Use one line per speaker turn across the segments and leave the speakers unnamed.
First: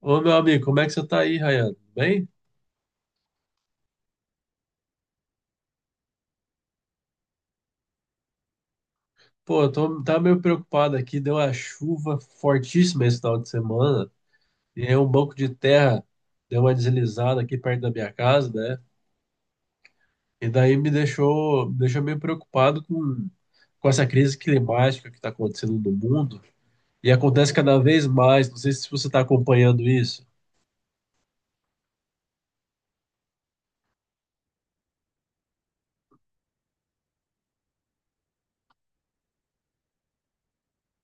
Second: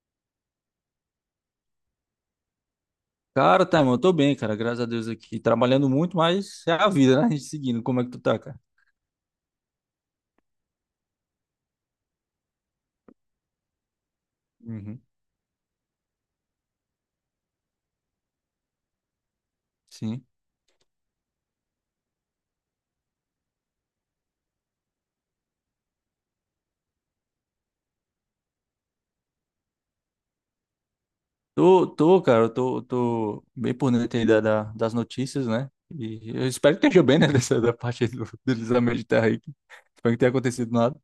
Ô, meu amigo, como é que você tá aí, Ryan? Bem?
Cara, tá, irmão, eu tô bem, cara, graças a Deus aqui. Trabalhando muito, mas é a vida, né? A gente seguindo. Como é que tu tá, cara?
Pô, tava meio preocupado aqui. Deu uma chuva fortíssima esse final de semana. E aí
Uhum.
um banco de terra deu uma deslizada aqui perto da minha casa, né?
Sim.
E daí me deixou meio preocupado com essa crise climática que tá acontecendo no mundo. E acontece cada vez mais. Não sei se você tá acompanhando isso.
Tô, cara, eu tô bem por dentro aí das notícias, né? E eu espero que esteja bem, né? Dessa da parte aí do deslizamento de terra aí. Que Espero que tenha acontecido nada.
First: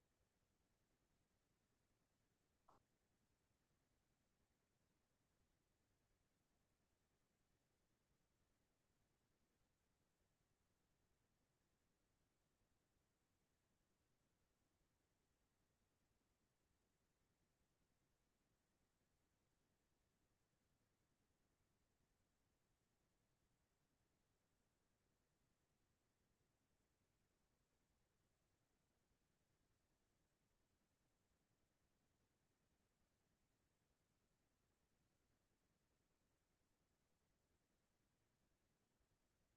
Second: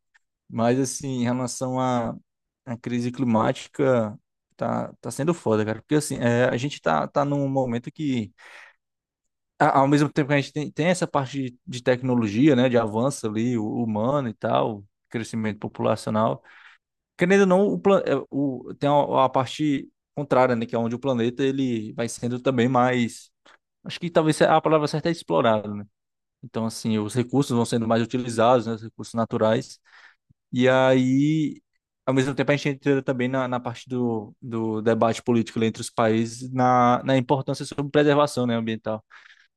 Mas, assim, em relação à crise climática, tá sendo foda, cara. Porque, assim, é, a gente tá num momento que. Ao mesmo tempo que a gente tem essa parte de tecnologia, né, de avanço ali, humano e tal, crescimento populacional, querendo ou não, o, plan- é, o- tem a parte contrária, né, que é onde o planeta ele vai sendo também mais, acho que talvez a palavra certa é explorado, né? Então, assim, os recursos vão sendo mais utilizados, né, os recursos naturais, e aí, ao mesmo tempo, a gente entra também na parte do debate político ali entre os países, na importância sobre preservação, né, ambiental.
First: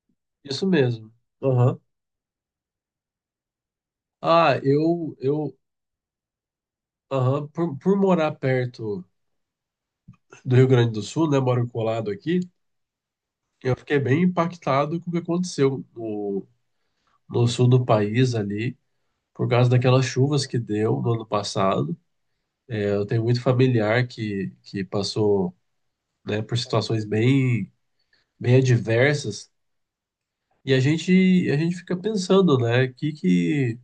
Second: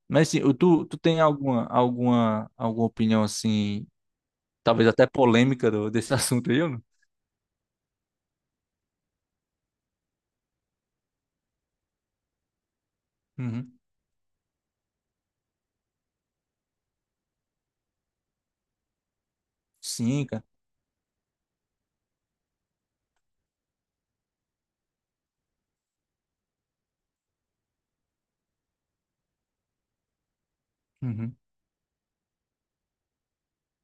Mas assim,
Isso
tu
mesmo.
tem
Aham.
alguma opinião assim,
Ah,
talvez até
eu, eu,
polêmica desse assunto aí, ou não?
aham, por morar perto do Rio Grande do Sul, né? Moro colado aqui. Eu
Uhum.
fiquei bem impactado com o que aconteceu no sul do país ali, por causa daquelas
Sim, cara.
chuvas que deu no ano passado. É, eu tenho muito familiar que passou, né, por situações bem adversas, e
Uhum.
a gente fica pensando, né,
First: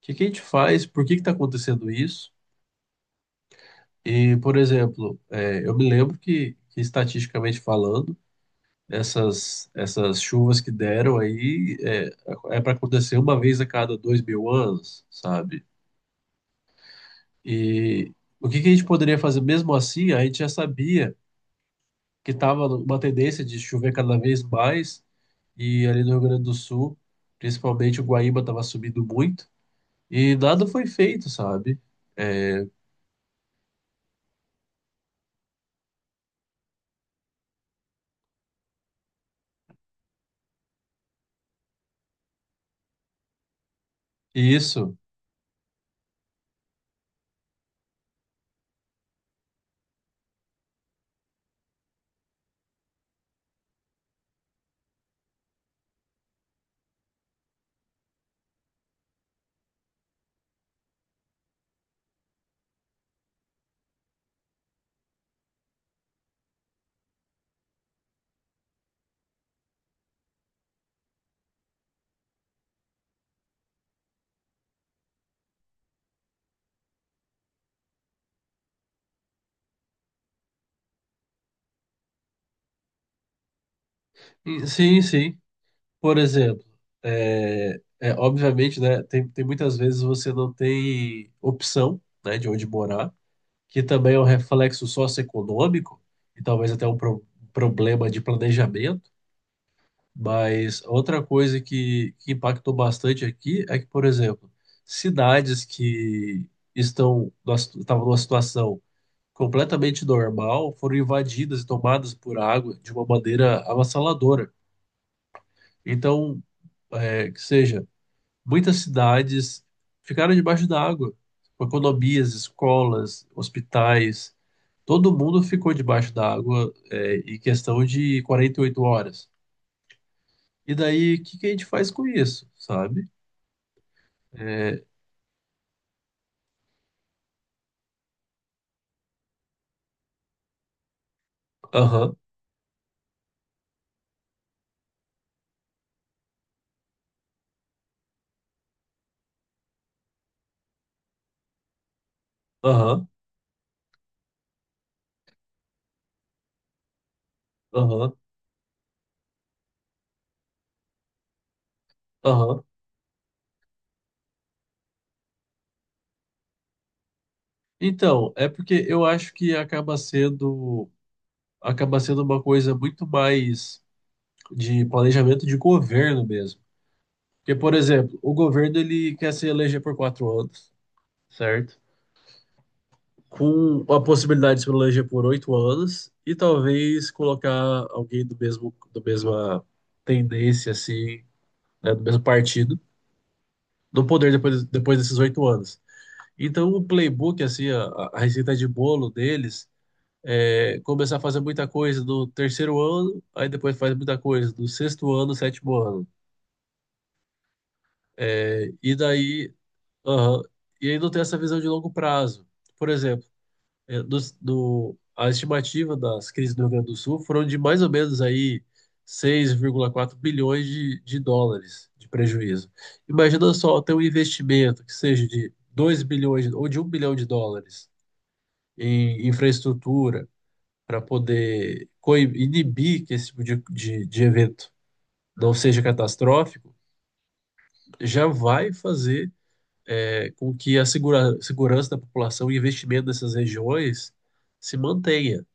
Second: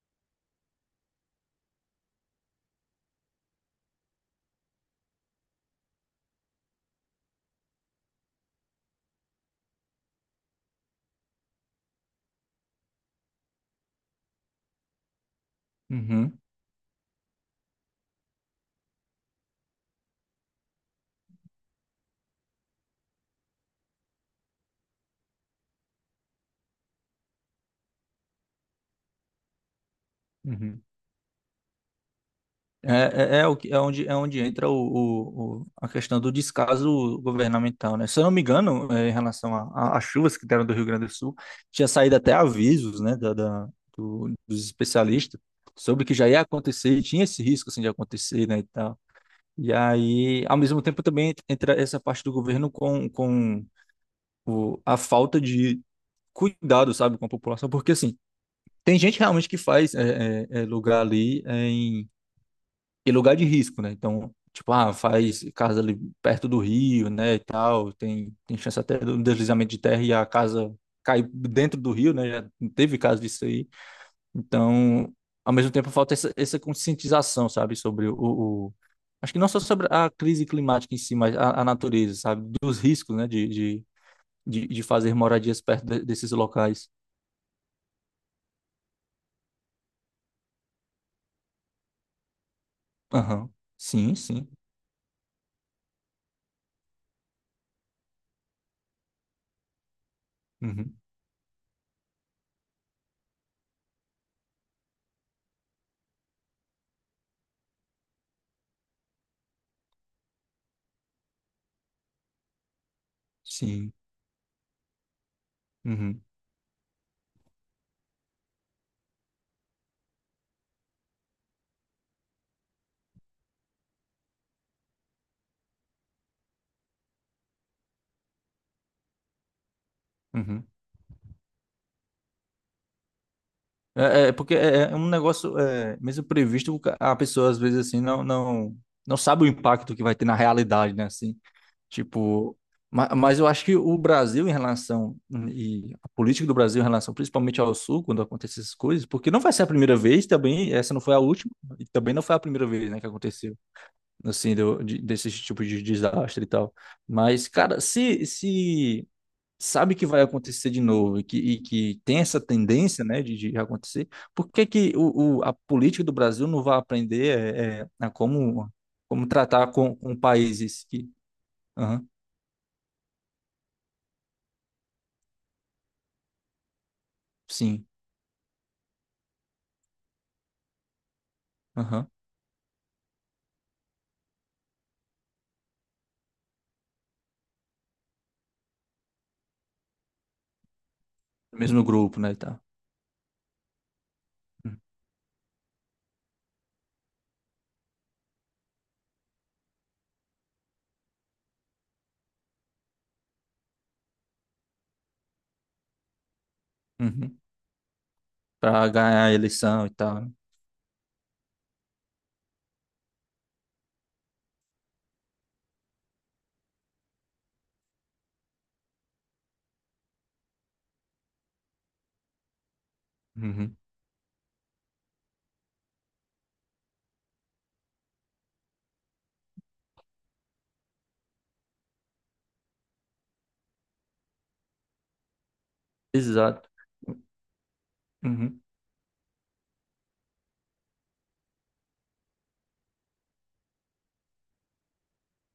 que a gente faz, por que que está acontecendo isso? E, por exemplo, é, eu me lembro que estatisticamente falando, essas chuvas que deram é para acontecer uma vez a cada 2000 anos, sabe?
Uhum.
E o que que a gente poderia fazer mesmo assim? A gente já sabia que estava uma tendência de chover cada vez mais, e ali no Rio Grande do Sul, principalmente o Guaíba estava subindo muito, e nada
Uhum.
foi feito, sabe?
É onde entra a questão do descaso governamental, né? Se eu não me engano, em relação às chuvas que deram do Rio Grande do Sul, tinha saído até avisos, né,
E
dos
isso.
especialistas sobre que já ia acontecer, e tinha esse risco assim, de acontecer, né. E aí, ao mesmo tempo, também entra essa parte do governo com a falta de cuidado, sabe, com a população, porque assim, tem gente realmente que faz lugar ali em, lugar de risco, né? Então, tipo, ah, faz casa ali perto do rio, né, e tal, tem chance até do deslizamento de terra e a casa cai dentro do rio, né? Já teve caso disso aí. Então, ao mesmo tempo, falta essa conscientização, sabe. Acho que não só sobre a crise climática em si, mas a natureza, sabe, dos riscos, né,
E
de
sim,
fazer
sim.
moradias perto
Por
desses
exemplo,
locais.
obviamente, né, tem muitas vezes você não tem opção, né, de onde morar,
Aham.
que
Sim,
também é um
sim.
reflexo socioeconômico e talvez até um um problema de planejamento. Mas
Uhum.
outra coisa que impactou bastante aqui é que, por exemplo, cidades que estão numa estavam numa situação completamente normal foram invadidas e tomadas por água de uma maneira
Sim.
avassaladora.
Uhum.
Então, é, que seja, muitas cidades ficaram debaixo da água, com economias, escolas, hospitais. Todo mundo ficou debaixo da água, é, em questão de 48 horas.
Uhum.
E daí, o que que a gente faz com isso, sabe?
É, porque um negócio, é, mesmo previsto, a pessoa às vezes assim não sabe o impacto que vai ter na realidade, né, assim.
Aham,
Tipo, mas eu acho que o Brasil em relação, e a política do Brasil em relação principalmente ao Sul, quando acontecem essas coisas, porque não vai ser a primeira vez também, essa não foi a última, e também não foi a primeira vez, né, que
aham,
aconteceu, assim, desse tipo de desastre e tal. Mas, cara,
aham,
se sabe que vai acontecer de novo e que, tem essa
aham.
tendência, né, de acontecer, por que que a política do Brasil não vai aprender a
Então, é
como,
porque eu acho que
tratar com países que...
acaba
Aham,
sendo uma coisa muito mais de planejamento de governo mesmo. Porque, por
sim.
exemplo, o governo ele quer se eleger por 4 anos, certo?
Aham.
Com a possibilidade de Solange por 8 anos e talvez colocar alguém do mesma tendência, assim,
Mesmo
né, do
grupo,
mesmo
né, e tal.
partido, no poder
Uhum.
depois desses 8 anos. Então, o playbook, a receita de bolo deles é começar a fazer muita coisa no terceiro ano, aí depois faz muita coisa no sexto ano, sétimo ano.
Uhum.
É,
Pra
e
ganhar a
daí,
eleição e tal, né?
aham, e aí não tem essa visão de longo prazo. Por exemplo, a estimativa das crises do Rio Grande do Sul foram de mais ou menos aí 6,4 bilhões de dólares de prejuízo. Imagina
Uhum.
só ter um investimento que seja de 2 bilhões ou de 1 bilhão de dólares em infraestrutura para poder inibir que esse tipo de evento não seja
Exato.
catastrófico, já
Uhum.
vai fazer é, com que a segurança da população e investimento nessas regiões se mantenha.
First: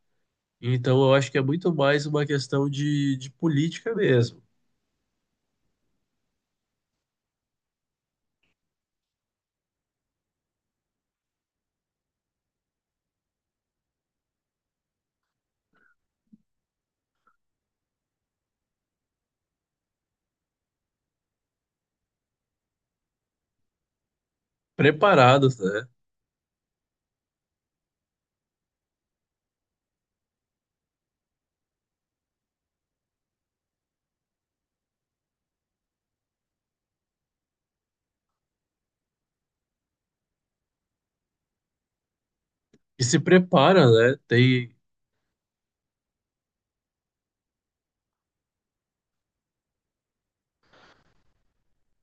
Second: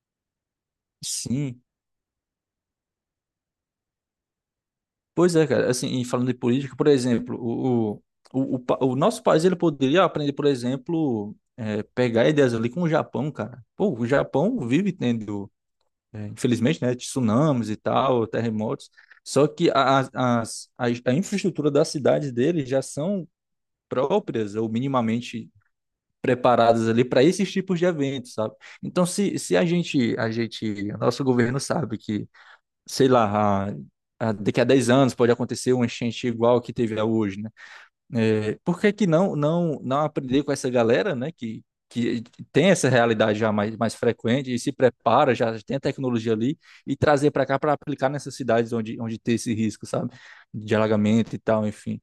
Então, eu acho que é
Sim.
muito mais uma questão de política mesmo.
Pois é, cara. Assim, e falando de política, por exemplo, o nosso país ele poderia aprender, por exemplo, pegar ideias ali com o Japão, cara. Pô, o Japão vive tendo, infelizmente, né, tsunamis e tal, terremotos. Só que a, as- a infraestrutura das cidades deles já são próprias ou minimamente
Preparados, né?
preparadas ali para esses tipos de eventos, sabe? Então, se a gente, a gente, o nosso governo sabe que, sei lá, daqui a 10 anos pode acontecer uma enchente igual a que teve a hoje, né? É, por que que não aprender com essa galera, né, que, que tem essa
E se
realidade já
prepara,
mais
né?
frequente e
Tem,
se prepara, já tem a tecnologia ali, e trazer para cá para aplicar nessas cidades onde tem esse risco, sabe, de alagamento e tal, enfim.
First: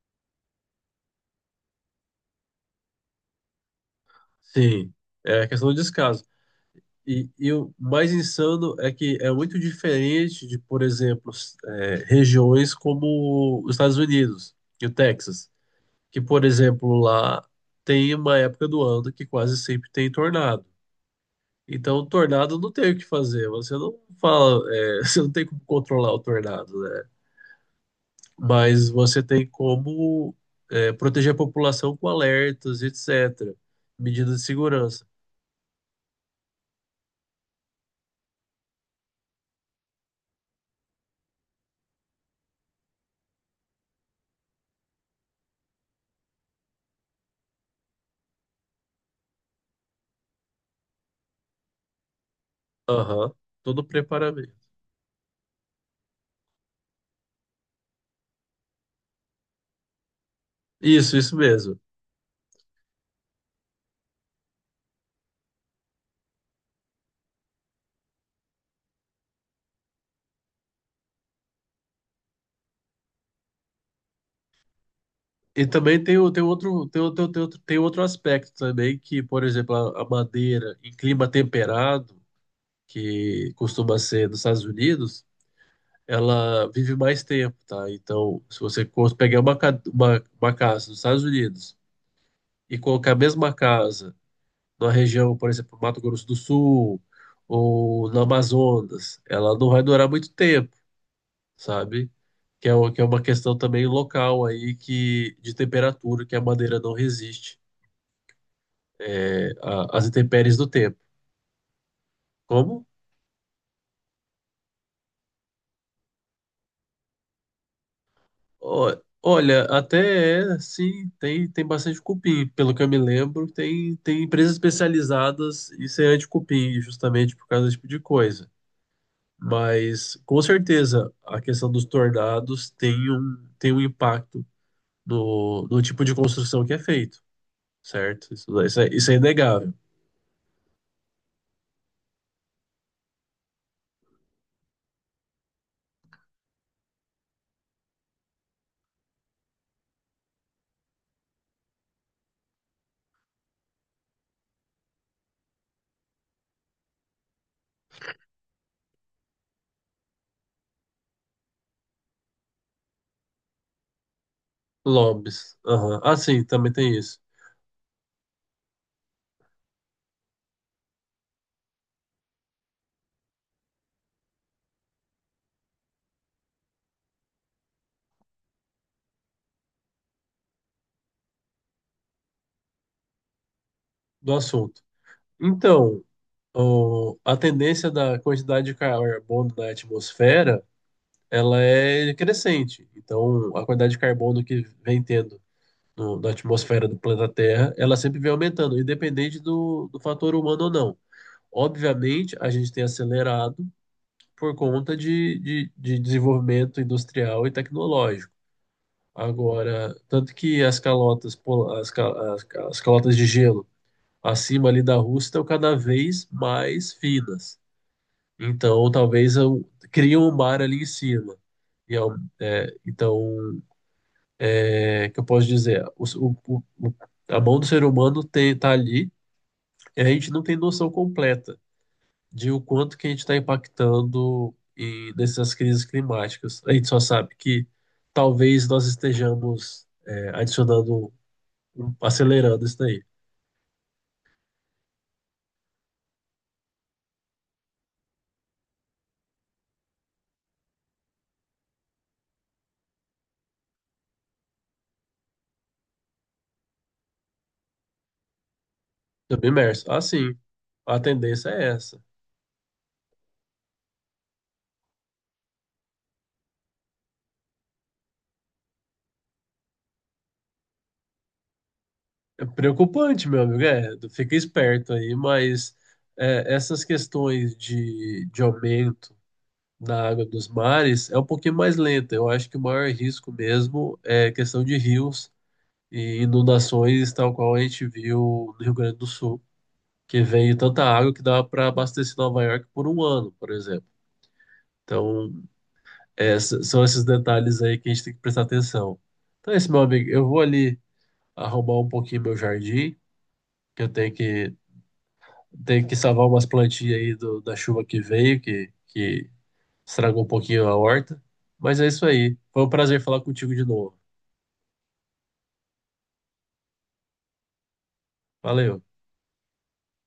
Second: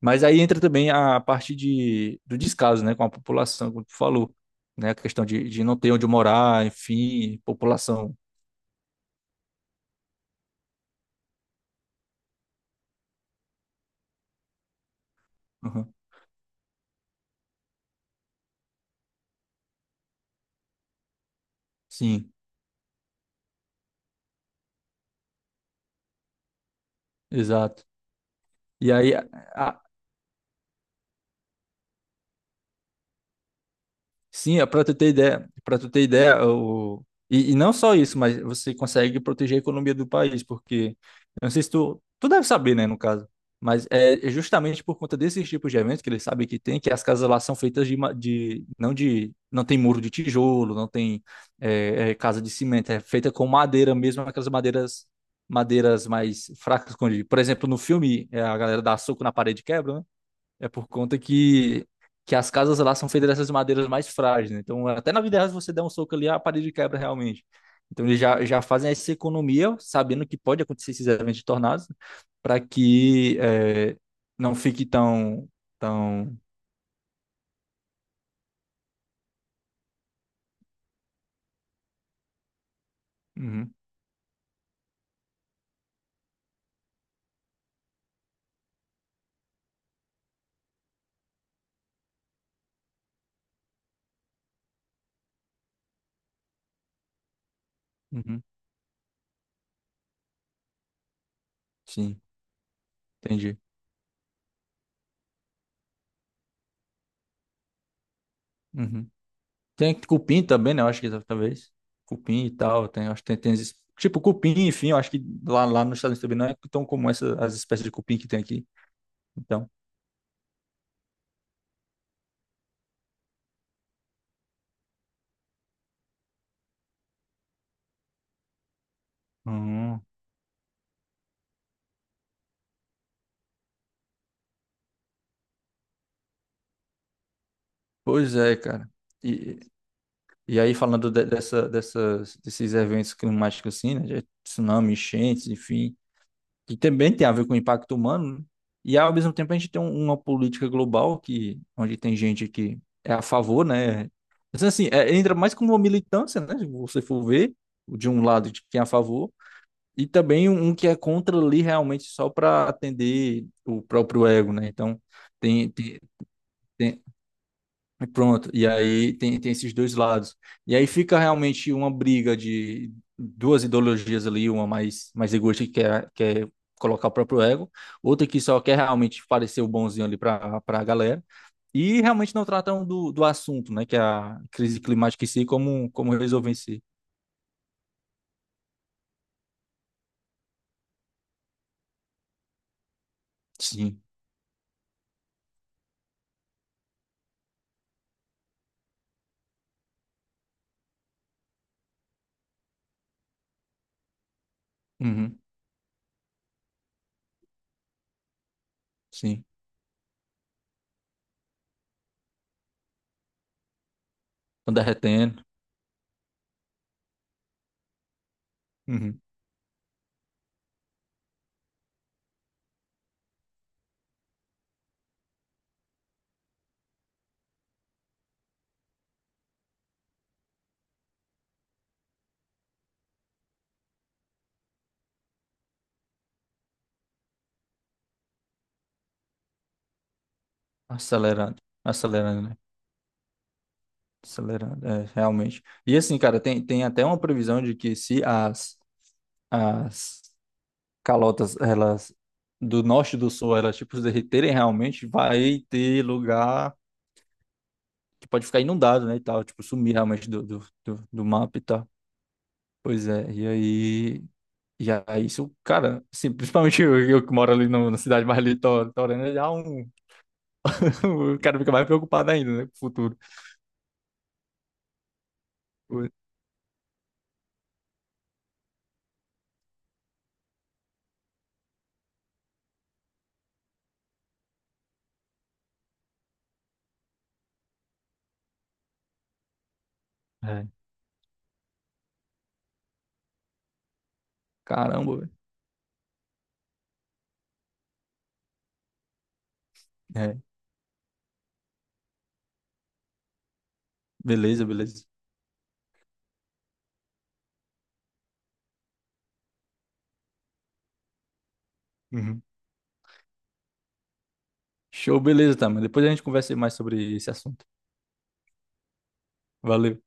Mas aí entra também a parte do descaso, né, com a população, como tu falou, né,
sim,
a questão
é a
de
questão de
não ter onde
descaso.
morar, enfim,
E o mais
população.
insano é que é muito diferente de, por exemplo, regiões como os Estados Unidos e o Texas,
Uhum.
que, por exemplo, lá tem uma época do ano que quase sempre tem tornado. Então, o
Sim,
tornado não tem o que fazer. Você não fala, é, você não tem como controlar o tornado, né?
exato.
Mas
E aí,
você tem como é, proteger a população com alertas, etc. Medidas de
sim, é para tu
segurança.
ter ideia, para tu ter ideia, o... E, não só isso, mas você consegue proteger a economia do país, porque eu não sei se tu deve saber, né, no caso, mas é justamente por conta desses tipos de eventos que eles sabem que tem, que as casas lá são feitas de, de, não tem muro de tijolo, não tem casa de cimento, é
Aham,
feita com
todo
madeira mesmo, aquelas
preparamento.
madeiras mais fracas, como, eu digo. Por exemplo, no filme a galera dá soco na parede e quebra, né? É por
Isso,
conta
isso mesmo.
que, as casas lá são feitas dessas madeiras mais frágeis, né? Então, até na vida real, se você der um soco ali, a parede quebra realmente. Então, eles já fazem essa economia, sabendo que pode acontecer esses eventos de tornados, para que não fique tão,
E também tem,
tão...
tem outro aspecto também, que, por exemplo, a madeira em clima temperado, que
Uhum,
costuma ser nos Estados Unidos, ela vive mais tempo, tá? Então, se você pegar uma casa nos Estados Unidos e colocar a mesma casa numa região, por exemplo, Mato Grosso do Sul ou no
uhum,
Amazonas, ela não vai durar muito tempo, sabe?
sim,
Que é, que é uma
entendi.
questão também local aí que de temperatura que a madeira não resiste
Uhum.
é,
Tem
às
cupim
intempéries do
também, né? Eu
tempo.
acho que talvez. Cupim e
Como?
tal, tem, acho que tem, tem esses- tipo, cupim, enfim, eu acho que lá nos Estados Unidos também não é tão comum as espécies de cupim que tem aqui.
Ó, olha,
Então...
até é, sim, tem, tem bastante cupim. Pelo que eu me lembro, tem empresas especializadas em semente de cupim, justamente por causa desse tipo de coisa.
Hum.
Mas com certeza a questão dos tornados tem tem um impacto no tipo de construção que é feito, certo?
Pois
Isso,
é, cara.
isso é
E,
inegável.
e aí, falando desses eventos climáticos, assim, né, de tsunami, enchentes, enfim, que também tem a ver com o impacto humano, né? E ao mesmo tempo a gente tem uma política global que, onde tem gente que é a favor, né? Mas, assim, entra mais como uma militância, né? Se você for ver, de um lado de quem é a favor, e também um que é contra ali realmente só para atender o próprio ego, né? Então,
Lobbies.
tem,
Aham.
tem,
Ah, sim, também tem
tem
isso,
e pronto. E aí tem esses dois lados. E aí fica realmente uma briga de duas ideologias ali, uma mais egoísta que quer colocar o próprio ego, outra que só quer realmente parecer o bonzinho ali para a galera. E realmente não tratam do assunto, né? Que é
do
a crise
assunto.
climática em si, como,
Então,
resolver em si.
a tendência da quantidade de carbono na atmosfera, ela é crescente. Então, a quantidade de
Sim.
carbono que vem tendo na atmosfera do planeta Terra, ela sempre vem aumentando, independente do fator humano ou não. Obviamente, a gente tem acelerado por conta
Uhum.
de desenvolvimento industrial e tecnológico.
Sim.
Agora, tanto que as calotas, pol- as, ca- as, ca- as calotas de gelo acima
Estão
ali da Rússia
derretendo.
estão cada vez mais finas. Então,
Uhum.
talvez eu, criam um mar ali em cima. E é então, é que eu posso dizer? A mão do ser humano tem, tá ali e a gente não tem noção completa de o quanto que a gente está impactando e nessas crises climáticas. A gente só sabe que talvez nós estejamos é,
Acelerando. Acelerando, né?
acelerando isso daí.
Acelerando, realmente. E assim, cara, tem até uma previsão de que se as, as calotas, elas do norte e do sul, elas tipo se derreterem realmente, vai ter lugar que pode ficar inundado, né, e tal, tipo
Submerso.
sumir realmente
Assim,
do,
a
do
tendência
mapa e
é
tal.
essa.
Pois é, e aí isso, cara, assim, principalmente eu que moro ali na cidade mais litorânea, já um, o cara fica mais preocupado
É
ainda, né, com o futuro.
preocupante, meu amigo, é, fica esperto aí, mas
Pois-
é, essas questões de aumento da água dos mares é um pouquinho mais lenta. Eu acho que o maior risco mesmo é questão de rios e inundações, tal qual a gente viu no Rio Grande do Sul, que vem
É.
tanta água que dá para abastecer Nova York por um ano, por exemplo.
Caramba, velho.
Então, é, são esses detalhes aí que a gente tem que prestar atenção. Então é isso, meu amigo. Eu
É,
vou ali arrumar um pouquinho meu jardim, que
beleza, beleza.
tenho que salvar umas plantinhas aí da chuva que veio, que estragou um pouquinho a horta. Mas é isso aí.
Uhum.
Foi um prazer falar contigo de novo.
Show, beleza, tá, mas depois a gente conversa mais sobre esse assunto.
Valeu.
Valeu.